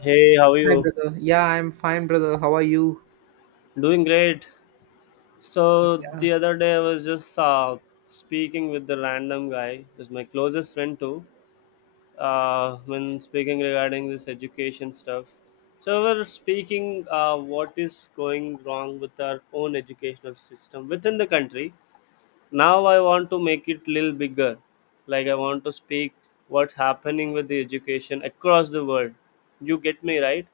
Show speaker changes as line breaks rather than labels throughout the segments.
Hey, how are
Hi,
you?
brother. Yeah, I'm fine, brother. How are you?
Doing great. So
Yeah,
the other day I was just speaking with the random guy, who's my closest friend too. When speaking regarding this education stuff, so we're speaking what is going wrong with our own educational system within the country. Now I want to make it little bigger, like I want to speak what's happening with the education across the world. You get me right?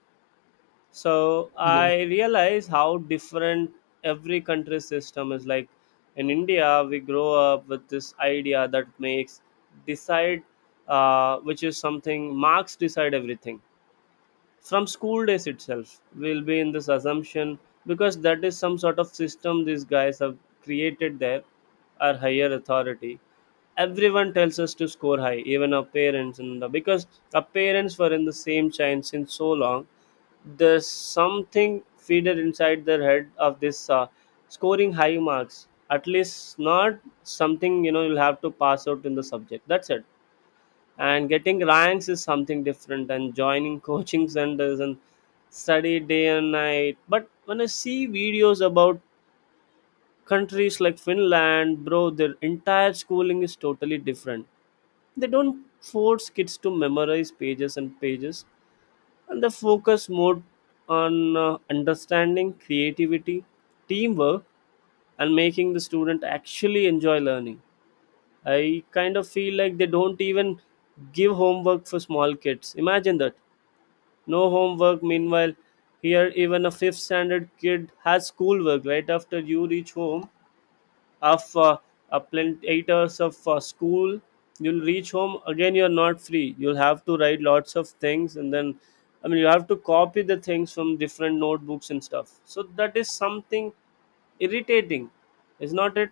So
yeah,
I realize how different every country's system is. Like in India, we grow up with this idea that makes decide, which is something marks decide everything from school days itself. We'll be in this assumption because that is some sort of system these guys have created there, our higher authority. Everyone tells us to score high, even our parents, and because our parents were in the same chain since so long there's something feeder inside their head of this scoring high marks. At least not something you'll have to pass out in the subject. That's it. And getting ranks is something different, and joining coaching centers and study day and night. But when I see videos about countries like Finland, bro, their entire schooling is totally different. They don't force kids to memorize pages and pages and the focus more on understanding creativity, teamwork, and making the student actually enjoy learning. I kind of feel like they don't even give homework for small kids. Imagine that, no homework. Meanwhile here even a fifth standard kid has schoolwork right after you reach home of plenty 8 hours of school. You'll reach home again, you're not free, you'll have to write lots of things and then I mean you have to copy the things from different notebooks and stuff, so that is something irritating, is not it?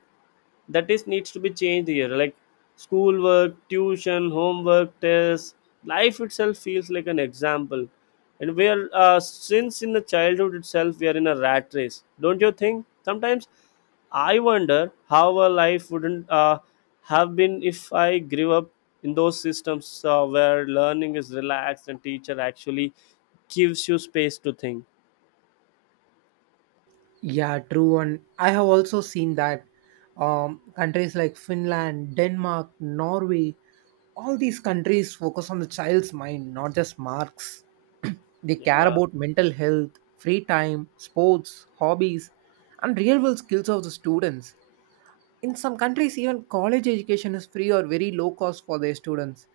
That is needs to be changed here, like schoolwork, tuition, homework, tests, life itself feels like an example. And we are since in the childhood itself we are in a rat race. Don't you think sometimes I wonder how our life wouldn't have been if I grew up in those systems where learning is relaxed and teacher actually gives you space to think?
yeah, True. And I have also seen that countries like Finland, Denmark, Norway, all these countries focus on the child's mind, not just marks. They care
Yeah.
about mental health, free time, sports, hobbies, and real world skills of the students. In some countries, even college education is free or very low cost for their students.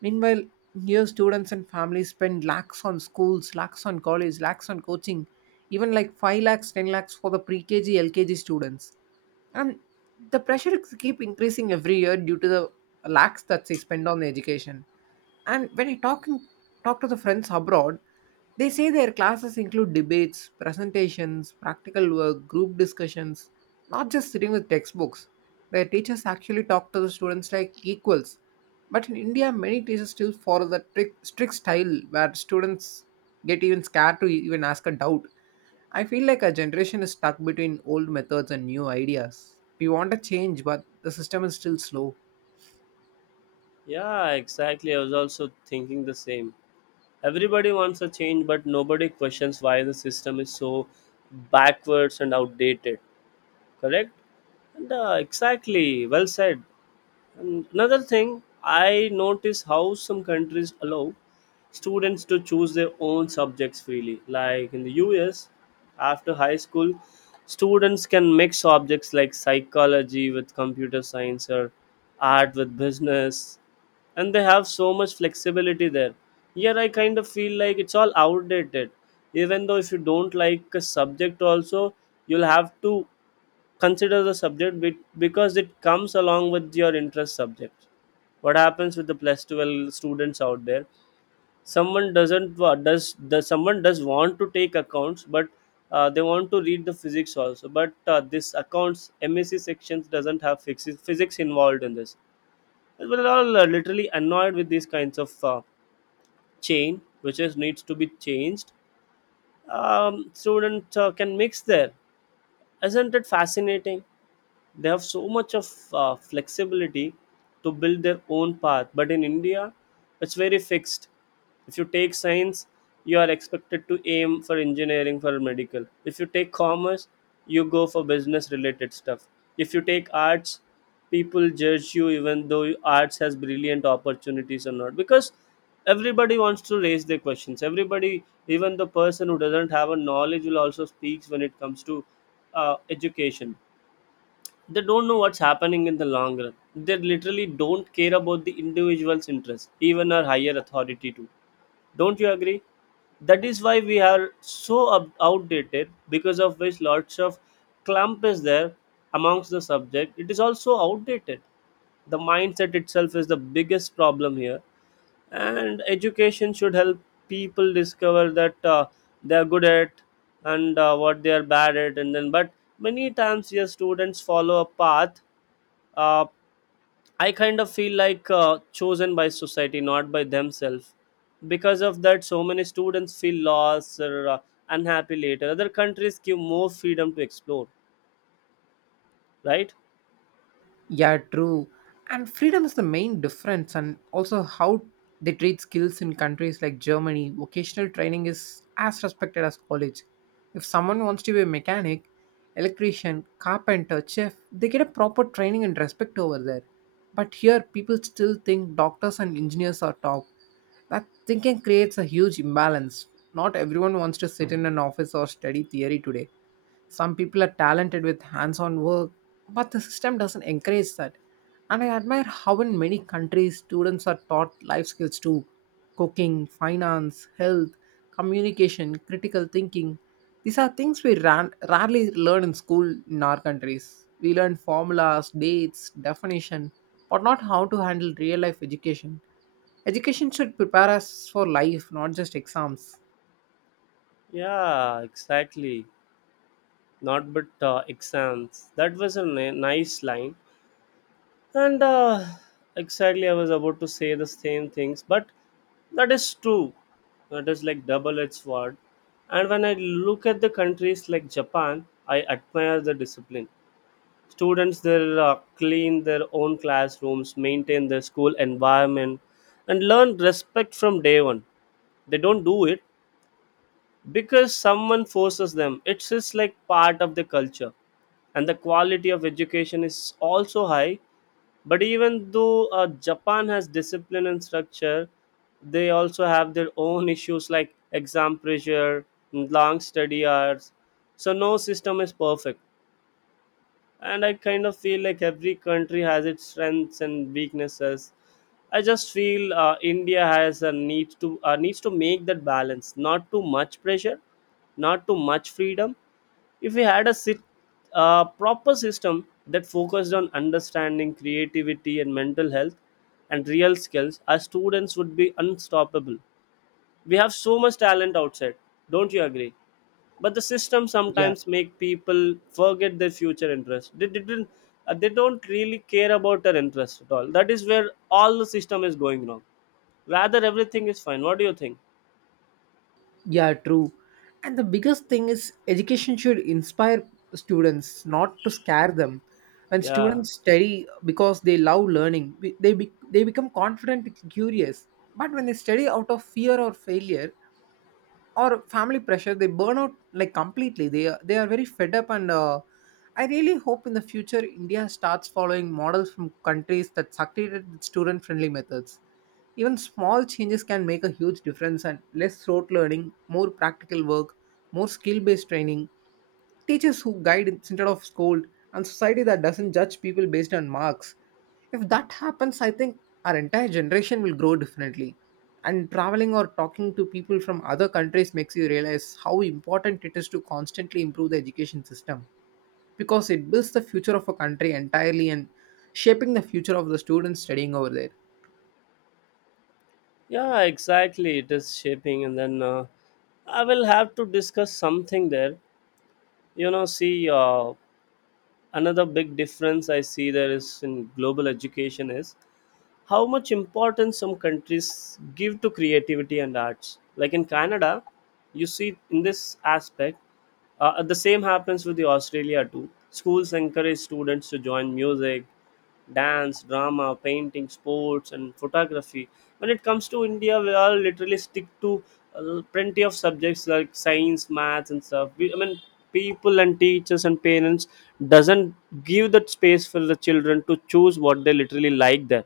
Meanwhile, here students and families spend lakhs on schools, lakhs on college, lakhs on coaching, even like 5 lakhs, 10 lakhs for the pre KG, LKG students, and the pressure is keep increasing every year due to the lakhs that they spend on education. And when I talk in, talk to the friends abroad, they say their classes include debates, presentations, practical work, group discussions, not just sitting with textbooks. Their teachers actually talk to the students like equals, but in India many teachers still follow the strict style where students get even scared to even ask a doubt. I feel like our generation is stuck between old methods and new ideas. We want a change, but the system is still slow.
Yeah exactly, I was also thinking the same. Everybody wants a change, but nobody questions why the system is so backwards and outdated. Correct? And, exactly. Well said. And another thing, I notice how some countries allow students to choose their own subjects freely. Like in the US, after high school, students can mix subjects like psychology with computer science or art with business, and they have so much flexibility there. Here, I kind of feel like it's all outdated. Even though if you don't like a subject, also you'll have to consider the subject because it comes along with your interest subject. What happens with the plus 12 students out there? Someone doesn't wa- does someone does want to take accounts, but they want to read the physics also. But this accounts MSc sections doesn't have physics involved in this. We're all literally annoyed with these kinds of chain, which is needs to be changed. Students can mix there. Isn't it fascinating? They have so much of flexibility to build their own path, but in India it's very fixed. If you take science, you are expected to aim for engineering, for medical. If you take commerce, you go for business related stuff. If you take arts, people judge you, even though arts has brilliant opportunities or not, because everybody wants to raise their questions. Everybody, even the person who doesn't have a knowledge will also speaks when it comes to education. They don't know what's happening in the long run. They literally don't care about the individual's interest, even our higher authority too. Don't you agree? That is why we are so outdated, because of which lots of clump is there amongst the subject. It is also outdated. The mindset itself is the biggest problem here, and education should help people discover that they are good at and what they are bad at and then, but many times yes students follow a path uh, I kind of feel like chosen by society, not by themselves. Because of that so many students feel lost or unhappy later. Other countries give more freedom to explore, right?
Yeah, true. And freedom is the main difference, and also how they treat skills in countries like Germany. Vocational training is as respected as college. If someone wants to be a mechanic, electrician, carpenter, chef, they get a proper training and respect over there. But here, people still think doctors and engineers are top. That thinking creates a huge imbalance. Not everyone wants to sit in an office or study theory today. Some people are talented with hands on work, but the system doesn't encourage that. And I admire how in many countries students are taught life skills too: cooking, finance, health, communication, critical thinking. These are things we rarely learn in school in our countries. We learn formulas, dates, definition, but not how to handle real life education. Education should prepare us for life, not just exams.
Yeah exactly, not but exams, that was a nice line. And exactly, I was about to say the same things, but that is true. That is like double-edged sword. And when I look at the countries like Japan, I admire the discipline. Students there clean their own classrooms, maintain their school environment, and learn respect from day one. They don't do it because someone forces them. It's just like part of the culture, and the quality of education is also high. But even though Japan has discipline and structure, they also have their own issues like exam pressure, long study hours. So no system is perfect, and I kind of feel like every country has its strengths and weaknesses. I just feel India has a need to needs to make that balance. Not too much pressure, not too much freedom. If we had a proper system that focused on understanding, creativity and mental health and real skills, our students would be unstoppable. We have so much talent outside. Don't you agree? But the system
Yeah.
sometimes make people forget their future interests. They didn't they don't really care about their interests at all. That is where all the system is going wrong, rather everything is fine. What do you think?
Yeah, true. And the biggest thing is education should inspire students, not to scare them. When
Yeah.
students study because they love learning, they become confident and curious. But when they study out of fear or failure, or family pressure, they burn out, like completely. They are very fed up and I really hope in the future India starts following models from countries that succeeded with student friendly methods. Even small changes can make a huge difference, and less rote learning, more practical work, more skill based training. Teachers who guide instead of scold, and society that doesn't judge people based on marks. If that happens, I think our entire generation will grow differently. And traveling or talking to people from other countries makes you realize how important it is to constantly improve the education system, because it builds the future of a country entirely and shaping the future of the students studying over there.
Yeah exactly, it is shaping. And then I will have to discuss something there, you know. See, another big difference I see there is in global education is how much importance some countries give to creativity and arts. Like in Canada, you see in this aspect, the same happens with the Australia too. Schools encourage students to join music, dance, drama, painting, sports, and photography. When it comes to India, we all literally stick to plenty of subjects like science, maths, and stuff. We, I mean, people and teachers and parents doesn't give that space for the children to choose what they literally like there.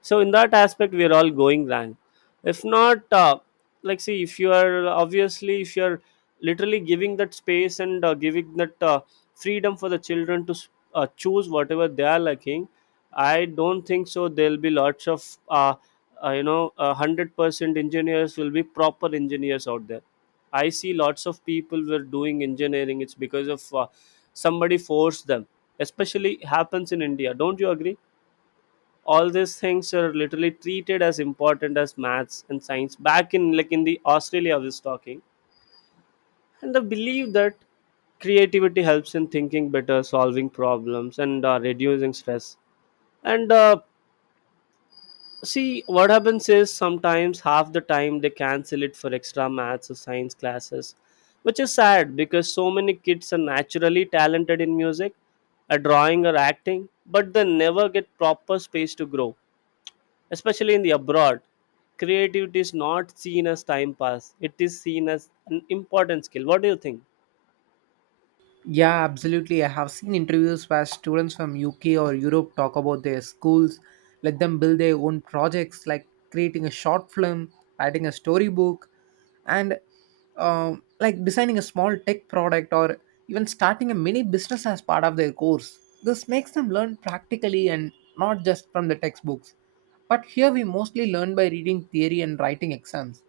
So in that aspect we are all going wrong. If not like see if you are, obviously if you are literally giving that space and giving that freedom for the children to choose whatever they are liking, I don't think so there'll be lots of uh, 100% engineers will be proper engineers out there. I see lots of people were doing engineering, it's because of somebody forced them. Especially happens in India, don't you agree? All these things are literally treated as important as maths and science back in, like in the Australia I was talking. And the belief that creativity helps in thinking better, solving problems and reducing stress. And see what happens is sometimes half the time they cancel it for extra maths or science classes, which is sad because so many kids are naturally talented in music, a drawing or acting, but they never get proper space to grow. Especially in the abroad, creativity is not seen as time pass. It is seen as an important skill. What do you think?
Yeah, absolutely. I have seen interviews where students from UK or Europe talk about their schools, let them build their own projects like creating a short film, writing a storybook, and like designing a small tech product or even starting a mini business as part of their course. This makes them learn practically and not just from the textbooks. But here we mostly learn by reading theory and writing exams.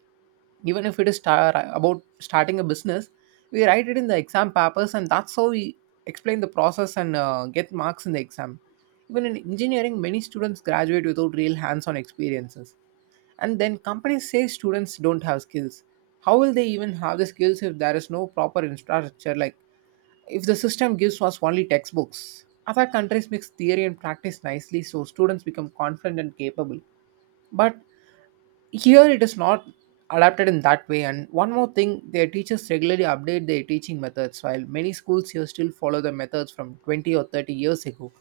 Even if it is about starting a business, we write it in the exam papers, and that's how we explain the process and get marks in the exam. Even in engineering, many students graduate without real hands-on experiences, and then companies say students don't have skills. How will they even have the skills if there is no proper infrastructure? Like if the system gives us only textbooks, other countries mix theory and practice nicely, so students become confident and capable. But here it is not adapted in that way. And one more thing, their teachers regularly update their teaching methods while many schools here still follow the methods from 20 or 30 years ago.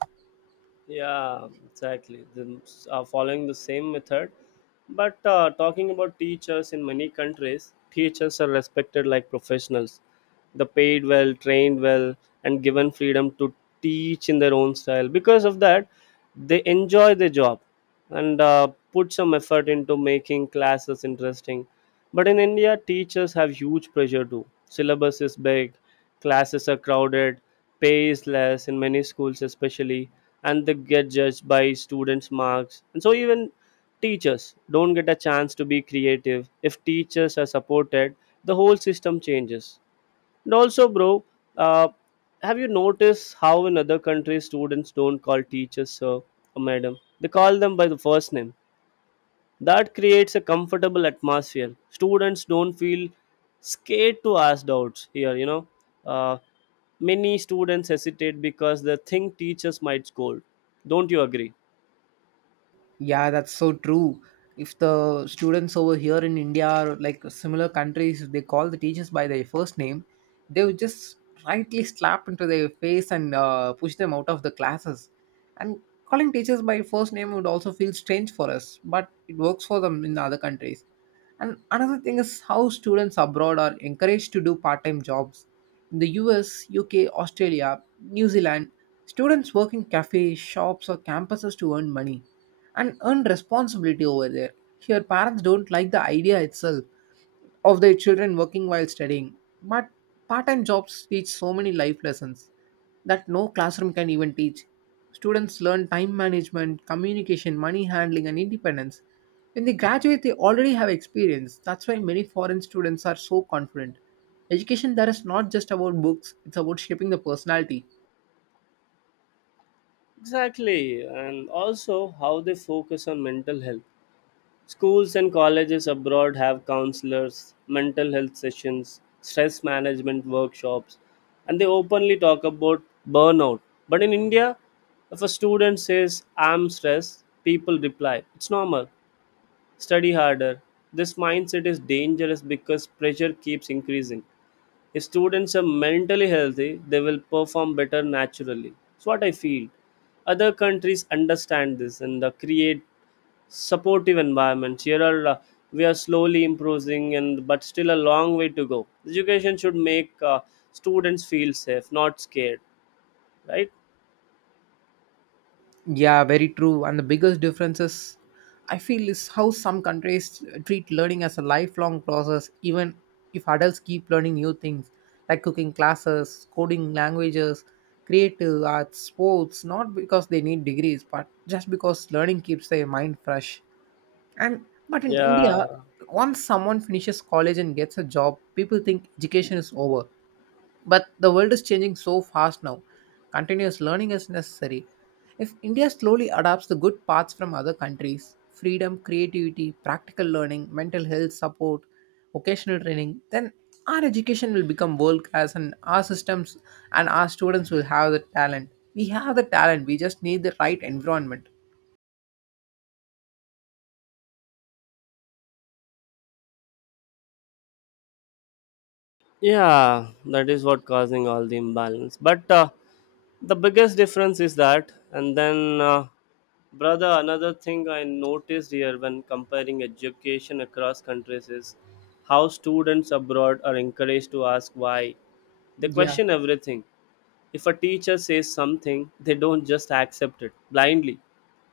Yeah, exactly. Then following the same method, but talking about teachers in many countries, teachers are respected like professionals. They paid well, trained well, and given freedom to teach in their own style. Because of that, they enjoy their job and put some effort into making classes interesting. But in India, teachers have huge pressure too. Syllabus is big, classes are crowded, pay is less in many schools, especially, and they get judged by students marks, and so even teachers don't get a chance to be creative. If teachers are supported, the whole system changes. And also bro, uh, have you noticed how in other countries students don't call teachers sir or madam, they call them by the first name? That creates a comfortable atmosphere. Students don't feel scared to ask doubts here, you know. Uh, Many students hesitate because they think teachers might scold. Don't you agree?
Yeah, that's so true. If the students over here in India or like similar countries, if they call the teachers by their first name, they would just rightly slap into their face and push them out of the classes. And calling teachers by first name would also feel strange for us, but it works for them in other countries. And another thing is how students abroad are encouraged to do part time jobs. In the US, UK, Australia, New Zealand, students work in cafes, shops, or campuses to earn money and earn responsibility over there. Here, parents don't like the idea itself of their children working while studying, but part time jobs teach so many life lessons that no classroom can even teach. Students learn time management, communication, money handling, and independence. When they graduate, they already have experience. That's why many foreign students are so confident. Education there is not just about books, it's about shaping the personality.
Exactly. And also, how they focus on mental health. Schools and colleges abroad have counselors, mental health sessions, stress management workshops, and they openly talk about burnout. But in India, if a student says, I'm stressed, people reply, It's normal, study harder. This mindset is dangerous because pressure keeps increasing. If students are mentally healthy, they will perform better naturally. That's what I feel other countries understand this and create supportive environments. Here are we are slowly improving and but still a long way to go. Education should make students feel safe, not scared, right?
Yeah, very true. And the biggest differences I feel is how some countries treat learning as a lifelong process, even if adults keep learning new things like cooking classes, coding languages, creative arts, sports, not because they need degrees, but just because learning keeps their mind fresh. And but in India,
Yeah,
once someone finishes college and gets a job, people think education is over. But the world is changing so fast now. Continuous learning is necessary. If India slowly adopts the good parts from other countries, freedom, creativity, practical learning, mental health support, vocational training, then our education will become world class, and our systems and our students will have the talent. We have the talent, we just need the right environment.
yeah, that is what causing all the imbalance, but the biggest difference is that. And then Brother, another thing I noticed here when comparing education across countries is how students abroad are encouraged to ask why. They
Yeah.
question everything. If a teacher says something, they don't just accept it blindly.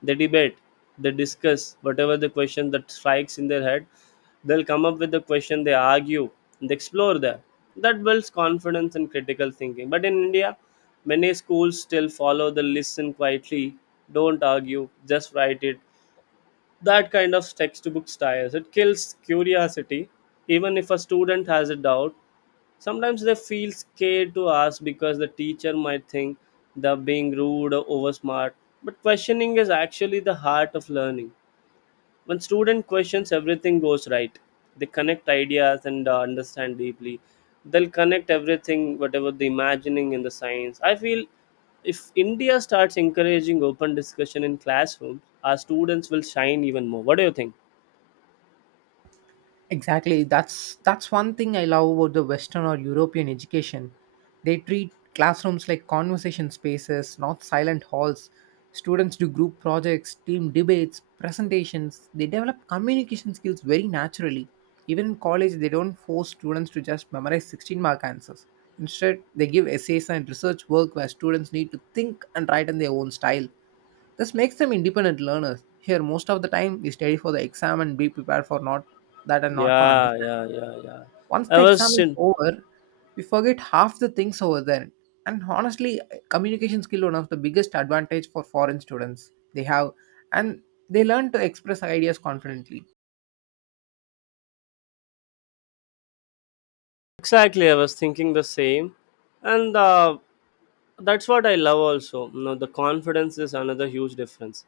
They debate, they discuss whatever the question that strikes in their head. They'll come up with the question, they argue, and they explore that. That builds confidence and critical thinking. But in India, many schools still follow the listen quietly, don't argue, just write it. That kind of textbook styles. It kills curiosity. Even if a student has a doubt, sometimes they feel scared to ask because the teacher might think they're being rude or oversmart. But questioning is actually the heart of learning. When student questions, everything goes right. They connect ideas and understand deeply. They'll connect everything, whatever the imagining in the science. I feel if India starts encouraging open discussion in classrooms, our students will shine even more. What do you think?
Exactly. That's one thing I love about the Western or European education. They treat classrooms like conversation spaces, not silent halls. Students do group projects, team debates, presentations. They develop communication skills very naturally. Even in college, they don't force students to just memorize 16 mark answers. Instead, they give essays and research work where students need to think and write in their own style. This makes them independent learners. Here, most of the time, we study for the exam and be prepared for not that and not for
Yeah,
understanding.
yeah, yeah, yeah.
Once
I
the exam
was
is
in.
over, we forget half the things over there. And honestly, communication skill one of the biggest advantage for foreign students they have, and they learn to express ideas confidently.
Exactly, I was thinking the same, and that's what I love. Also, you know, the confidence is another huge difference.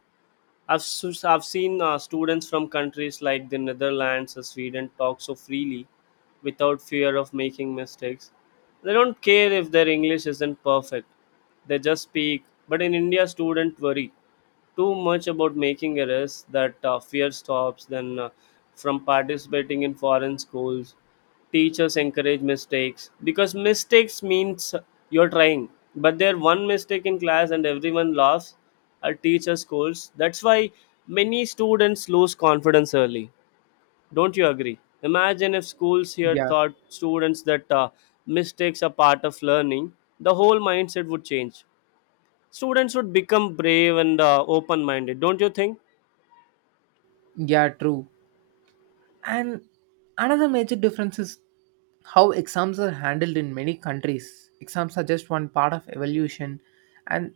I've seen students from countries like the Netherlands or Sweden talk so freely, without fear of making mistakes. They don't care if their english isn't perfect, they just speak. But in India, students worry too much about making errors. That fear stops them from participating. In foreign schools, teachers encourage mistakes because mistakes means you're trying. But there, one mistake in class and everyone laughs at, teacher scolds. That's why many students lose confidence early, don't you agree? Imagine if schools here
Yeah,
taught students that mistakes are part of learning, the whole mindset would change. Students would become brave and open minded, don't you think?
yeah, true. And another major difference is how exams are handled. In many countries, exams are just one part of evolution, and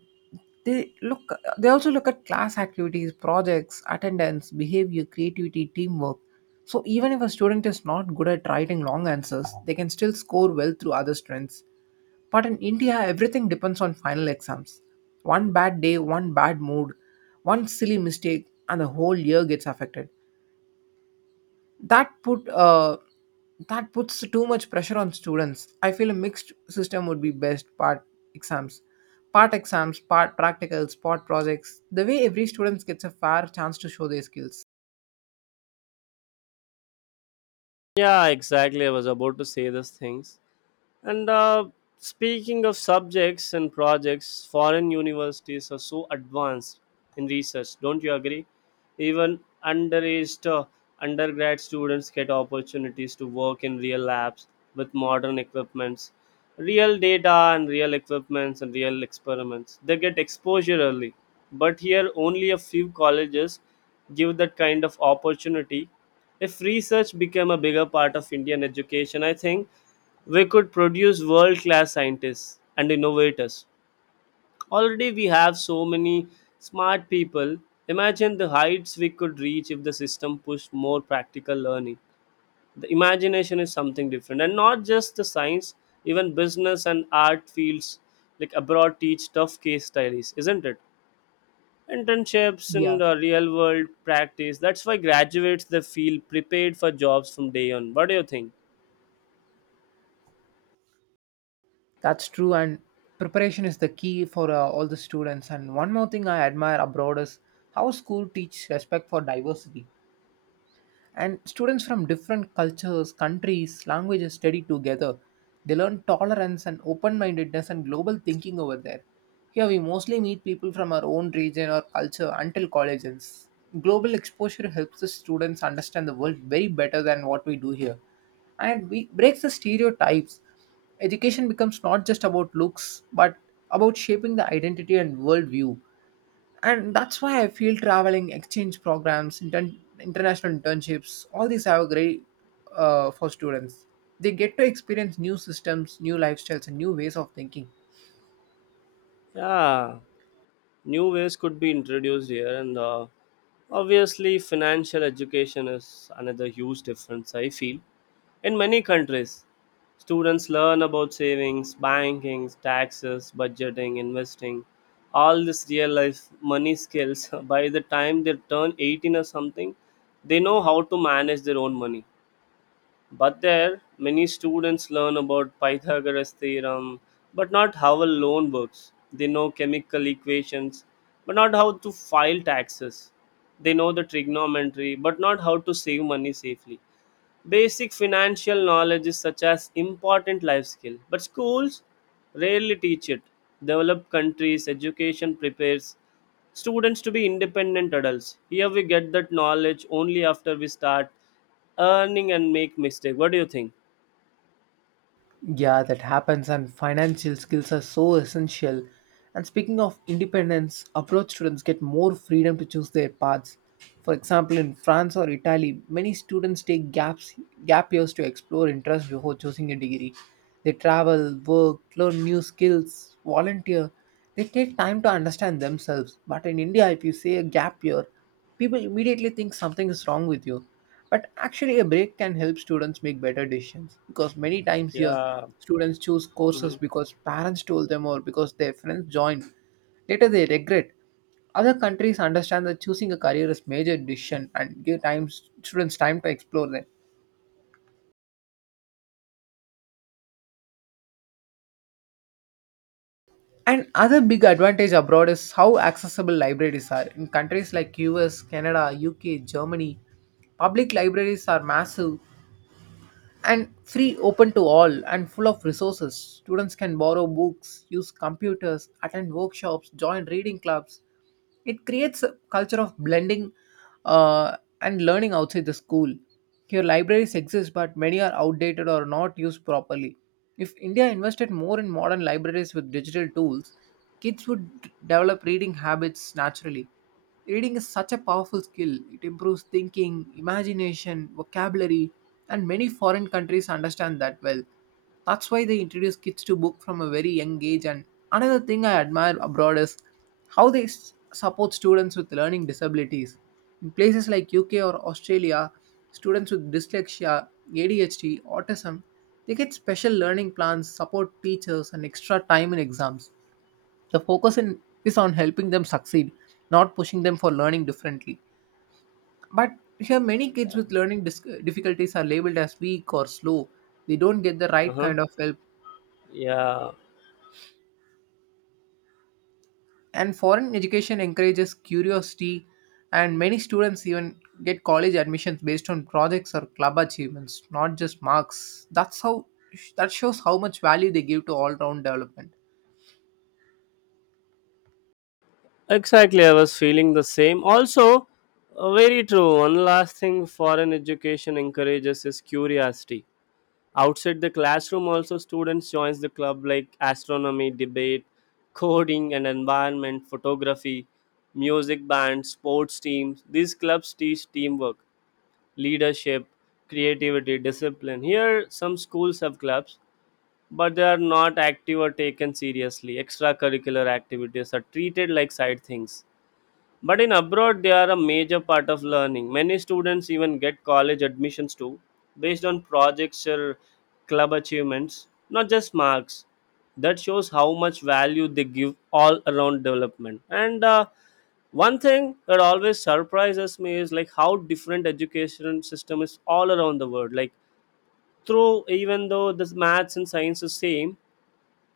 they look they also look at class activities, projects, attendance, behavior, creativity, teamwork. So even if a student is not good at writing long answers, they can still score well through other strengths. But in India everything depends on final exams. One bad day, one bad mood, one silly mistake, and the whole year gets affected. that put uh, that puts too much pressure on students. I feel a mixed system would be best: exams part exams, part practicals, part projects, the way every student gets a fair chance to show their skills.
Yeah, exactly. I was about to say these things. And Speaking of subjects and projects, foreign universities are so advanced in research. Don't you agree? Even underaged undergrad students get opportunities to work in real labs with modern equipments, real data and real equipments and real experiments. They get exposure early. But here, only a few colleges give that kind of opportunity. If research became a bigger part of Indian education, I think we could produce world class scientists and innovators. Already, we have so many smart people. Imagine the heights we could reach if the system pushed more practical learning. The imagination is something different, and not just the science, even business and art fields like abroad teach tough case studies, isn't it? Internships
Yeah,
and real world practice. That's why graduates they feel prepared for jobs from day on. What do you think?
that's true. And preparation is the key for all the students. And one more thing I admire abroad is how school teach respect for diversity. And students from different cultures, countries, languages study together. They learn tolerance and open mindedness and global thinking over there. Here we mostly meet people from our own region or culture until college ends. Global exposure helps the students understand the world very better than what we do here. And we breaks the stereotypes. Education becomes not just about looks, but about shaping the identity and worldview. And that's why I feel traveling, exchange programs, international internships, all these are great for students. They get to experience new systems, new lifestyles, and new ways of thinking.
Yeah. New ways could be introduced here, and obviously financial education is another huge difference I feel. In many countries, students learn about savings, banking, taxes, budgeting, investing, all this real life money skills by the time they turn 18 or something. They know how to manage their own money. But there, many students learn about Pythagoras theorem, but not how a loan works. They know chemical equations, but not how to file taxes. They know the trigonometry, but not how to save money safely. Basic financial knowledge is such as important life skill, but schools rarely teach it. Developed countries education prepares students to be independent adults. Here we get that knowledge only after we start earning and make mistake. What do you think?
Yeah, that happens, and financial skills are so essential. And speaking of independence, abroad students get more freedom to choose their paths. For example, in France or Italy, many students take gap years to explore interests before choosing a degree. They travel, work, learn new skills, volunteer. They take time to understand themselves. But in India, if you say a gap year, people immediately think something is wrong with you. But actually, a break can help students make better decisions, because many times here
Yeah.
students choose courses
Mhm.
because parents told them or because their friends joined. Later, they regret. Other countries understand that choosing a career is major decision and give time students time to explore them. And other big advantage abroad is how accessible libraries are. In countries like US, Canada, UK, Germany, public libraries are massive and free, open to all, and full of resources. Students can borrow books, use computers, attend workshops, join reading clubs. It creates a culture of blending and learning outside the school. Here libraries exist but many are outdated or not used properly. If india invested more in modern libraries with digital tools, kids would develop reading habits naturally. Reading is such a powerful skill. It improves thinking, imagination, vocabulary, and many foreign countries understand that well. That's why they introduce kids to book from a very young age. And another thing I admire abroad is how they support students with learning disabilities. In places like UK or Australia, students with dyslexia, ADHD, autism, they get special learning plans, support teachers, and extra time in exams. The is on helping them succeed, not pushing them for learning differently. But here, many kids with learning difficulties are labeled as weak or slow. They don't get the right
Uh-huh.
kind of help.
Yeah,
And foreign education encourages curiosity, and many students even get college admissions based on projects or club achievements, not just marks. That shows how much value they give to all round development.
exactly. I was feeling the same. Also, very true. One last thing foreign education encourages is curiosity. Outside the classroom also, students joins the club like astronomy, debate, coding and environment, photography, music bands, sports teams. These clubs teach teamwork, leadership, creativity, discipline. Here some schools have clubs, but they are not active or taken seriously. Extracurricular activities are treated like side things, but in abroad, they are a major part of learning. Many students even get college admissions too, based on projects or club achievements, not just marks. That shows how much value they give all around development. And One thing that always surprises me is like how different education system is all around the world. Like through even though the maths and science is same,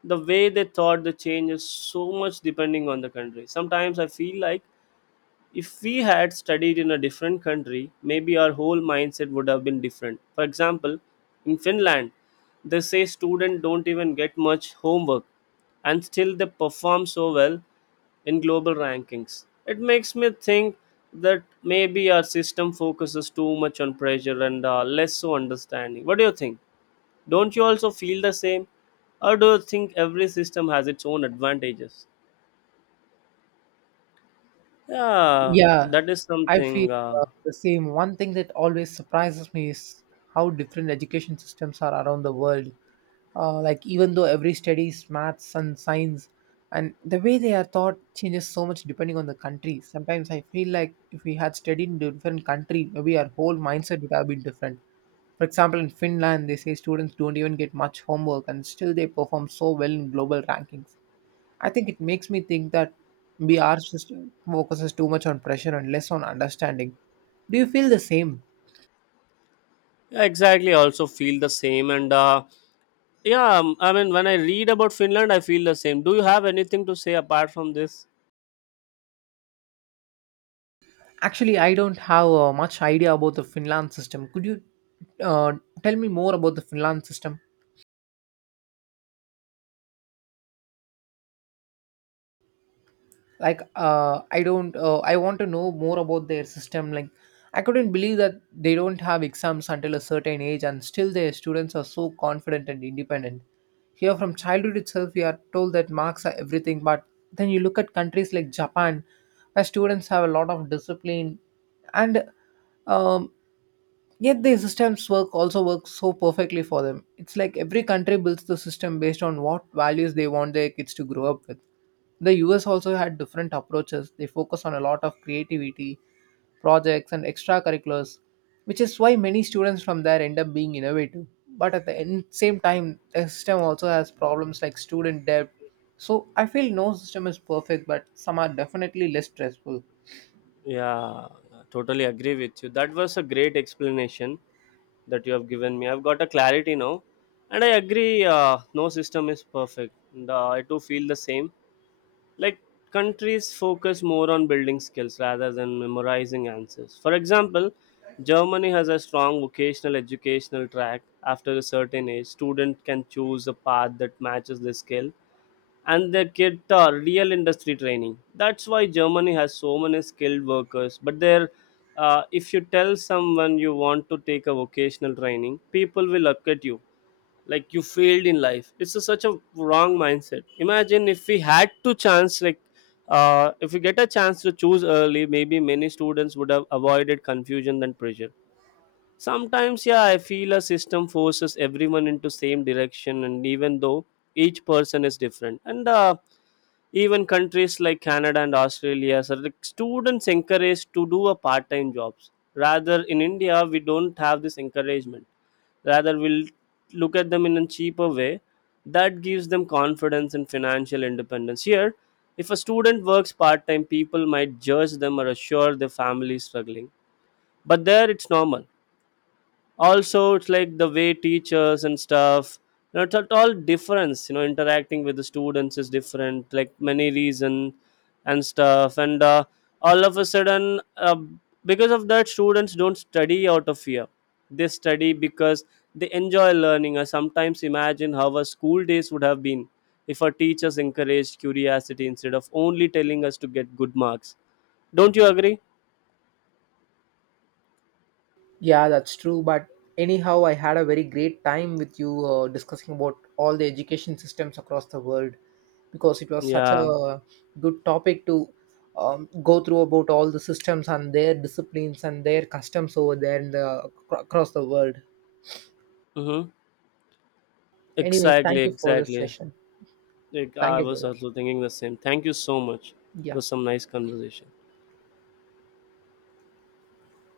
the way they thought the change is so much depending on the country. Sometimes I feel like if we had studied in a different country, maybe our whole mindset would have been different. For example, in Finland, they say students don't even get much homework and still they perform so well in global rankings. It makes me think that maybe our system focuses too much on pressure and less so understanding. What do you think? Don't you also feel the same? Or do you think every system has its own advantages? Yeah,
Yeah,
that is
I feel
something.
the same. One thing that always surprises me is how different education systems are around the world. Like, even though every studies maths and science, and the way they are taught changes so much depending on the country. Sometimes I feel like if we had studied in a different country, maybe our whole mindset would have been different. For example, in Finland, they say students don't even get much homework, and still they perform so well in global rankings. I think it makes me think that BR system focuses too much on pressure and less on understanding. Do you feel the same?
Yeah, exactly. I also feel the same. And Yeah, I mean, when I read about Finland, I feel the same. Do you have anything to say apart from this?
Actually, I don't have much idea about the Finland system. Could you uh, tell me more about the Finland system? Like I don't I want to know more about their system, like I couldn't believe that they don't have exams until a certain age and still their students are so confident and independent. Here from childhood itself we are told that marks are everything, but then you look at countries like japan, where students have a lot of discipline and um, yet the systems work also works so perfectly for them. It's like every country builds the system based on what values they want their kids to grow up with. The US also had different approaches. They focus on a lot of creativity, projects and extracurriculars, which is why many students from there end up being innovative. But at the end, same time, the system also has problems like student debt. So I feel no system is perfect, but some are definitely less stressful.
Yeah, totally agree with you. That was a great explanation that you have given me. I've got a clarity now. And I agree, no system is perfect. And, I too feel the same. Like countries focus more on building skills rather than memorizing answers. For example, Germany has a strong vocational educational track. After a certain age, student can choose a path that matches their skill and their kid are real industry training. That's why Germany has so many skilled workers. But there, if you tell someone you want to take a vocational training, people will look at you like you failed in life. It's a, such a wrong mindset. Imagine if we had to chance, like if we get a chance to choose early, maybe many students would have avoided confusion and pressure sometimes. Yeah, I feel a system forces everyone into same direction and even though each person is different and even countries like Canada and Australia so the students encouraged to do a part-time jobs. Rather in India we don't have this encouragement, rather we'll look at them in a cheaper way. That gives them confidence and financial independence. Here, if a student works part-time, people might judge them or assure their family is struggling, but there it's normal. Also it's like the way teachers and stuff, you know, it's at all difference, you know, interacting with the students is different, like many reason and stuff and all of a sudden because of that, students don't study out of fear. They study because they enjoy learning. I sometimes imagine how our school days would have been if our teachers encouraged curiosity instead of only telling us to get good marks. Don't you agree?
Yeah, that's true. But anyhow, I had a very great time with you discussing about all the education systems across the world, because it was such
Yeah.
a good topic to go through about all the systems and their disciplines and their customs over there in the across the world.
mm-hmm.
Anyways,
Exactly,
thank you for this
exactly.
session.
Like
Thank
I
you,
was
brother.
also thinking the same. Thank you so much. It
Yeah.
was some nice conversation.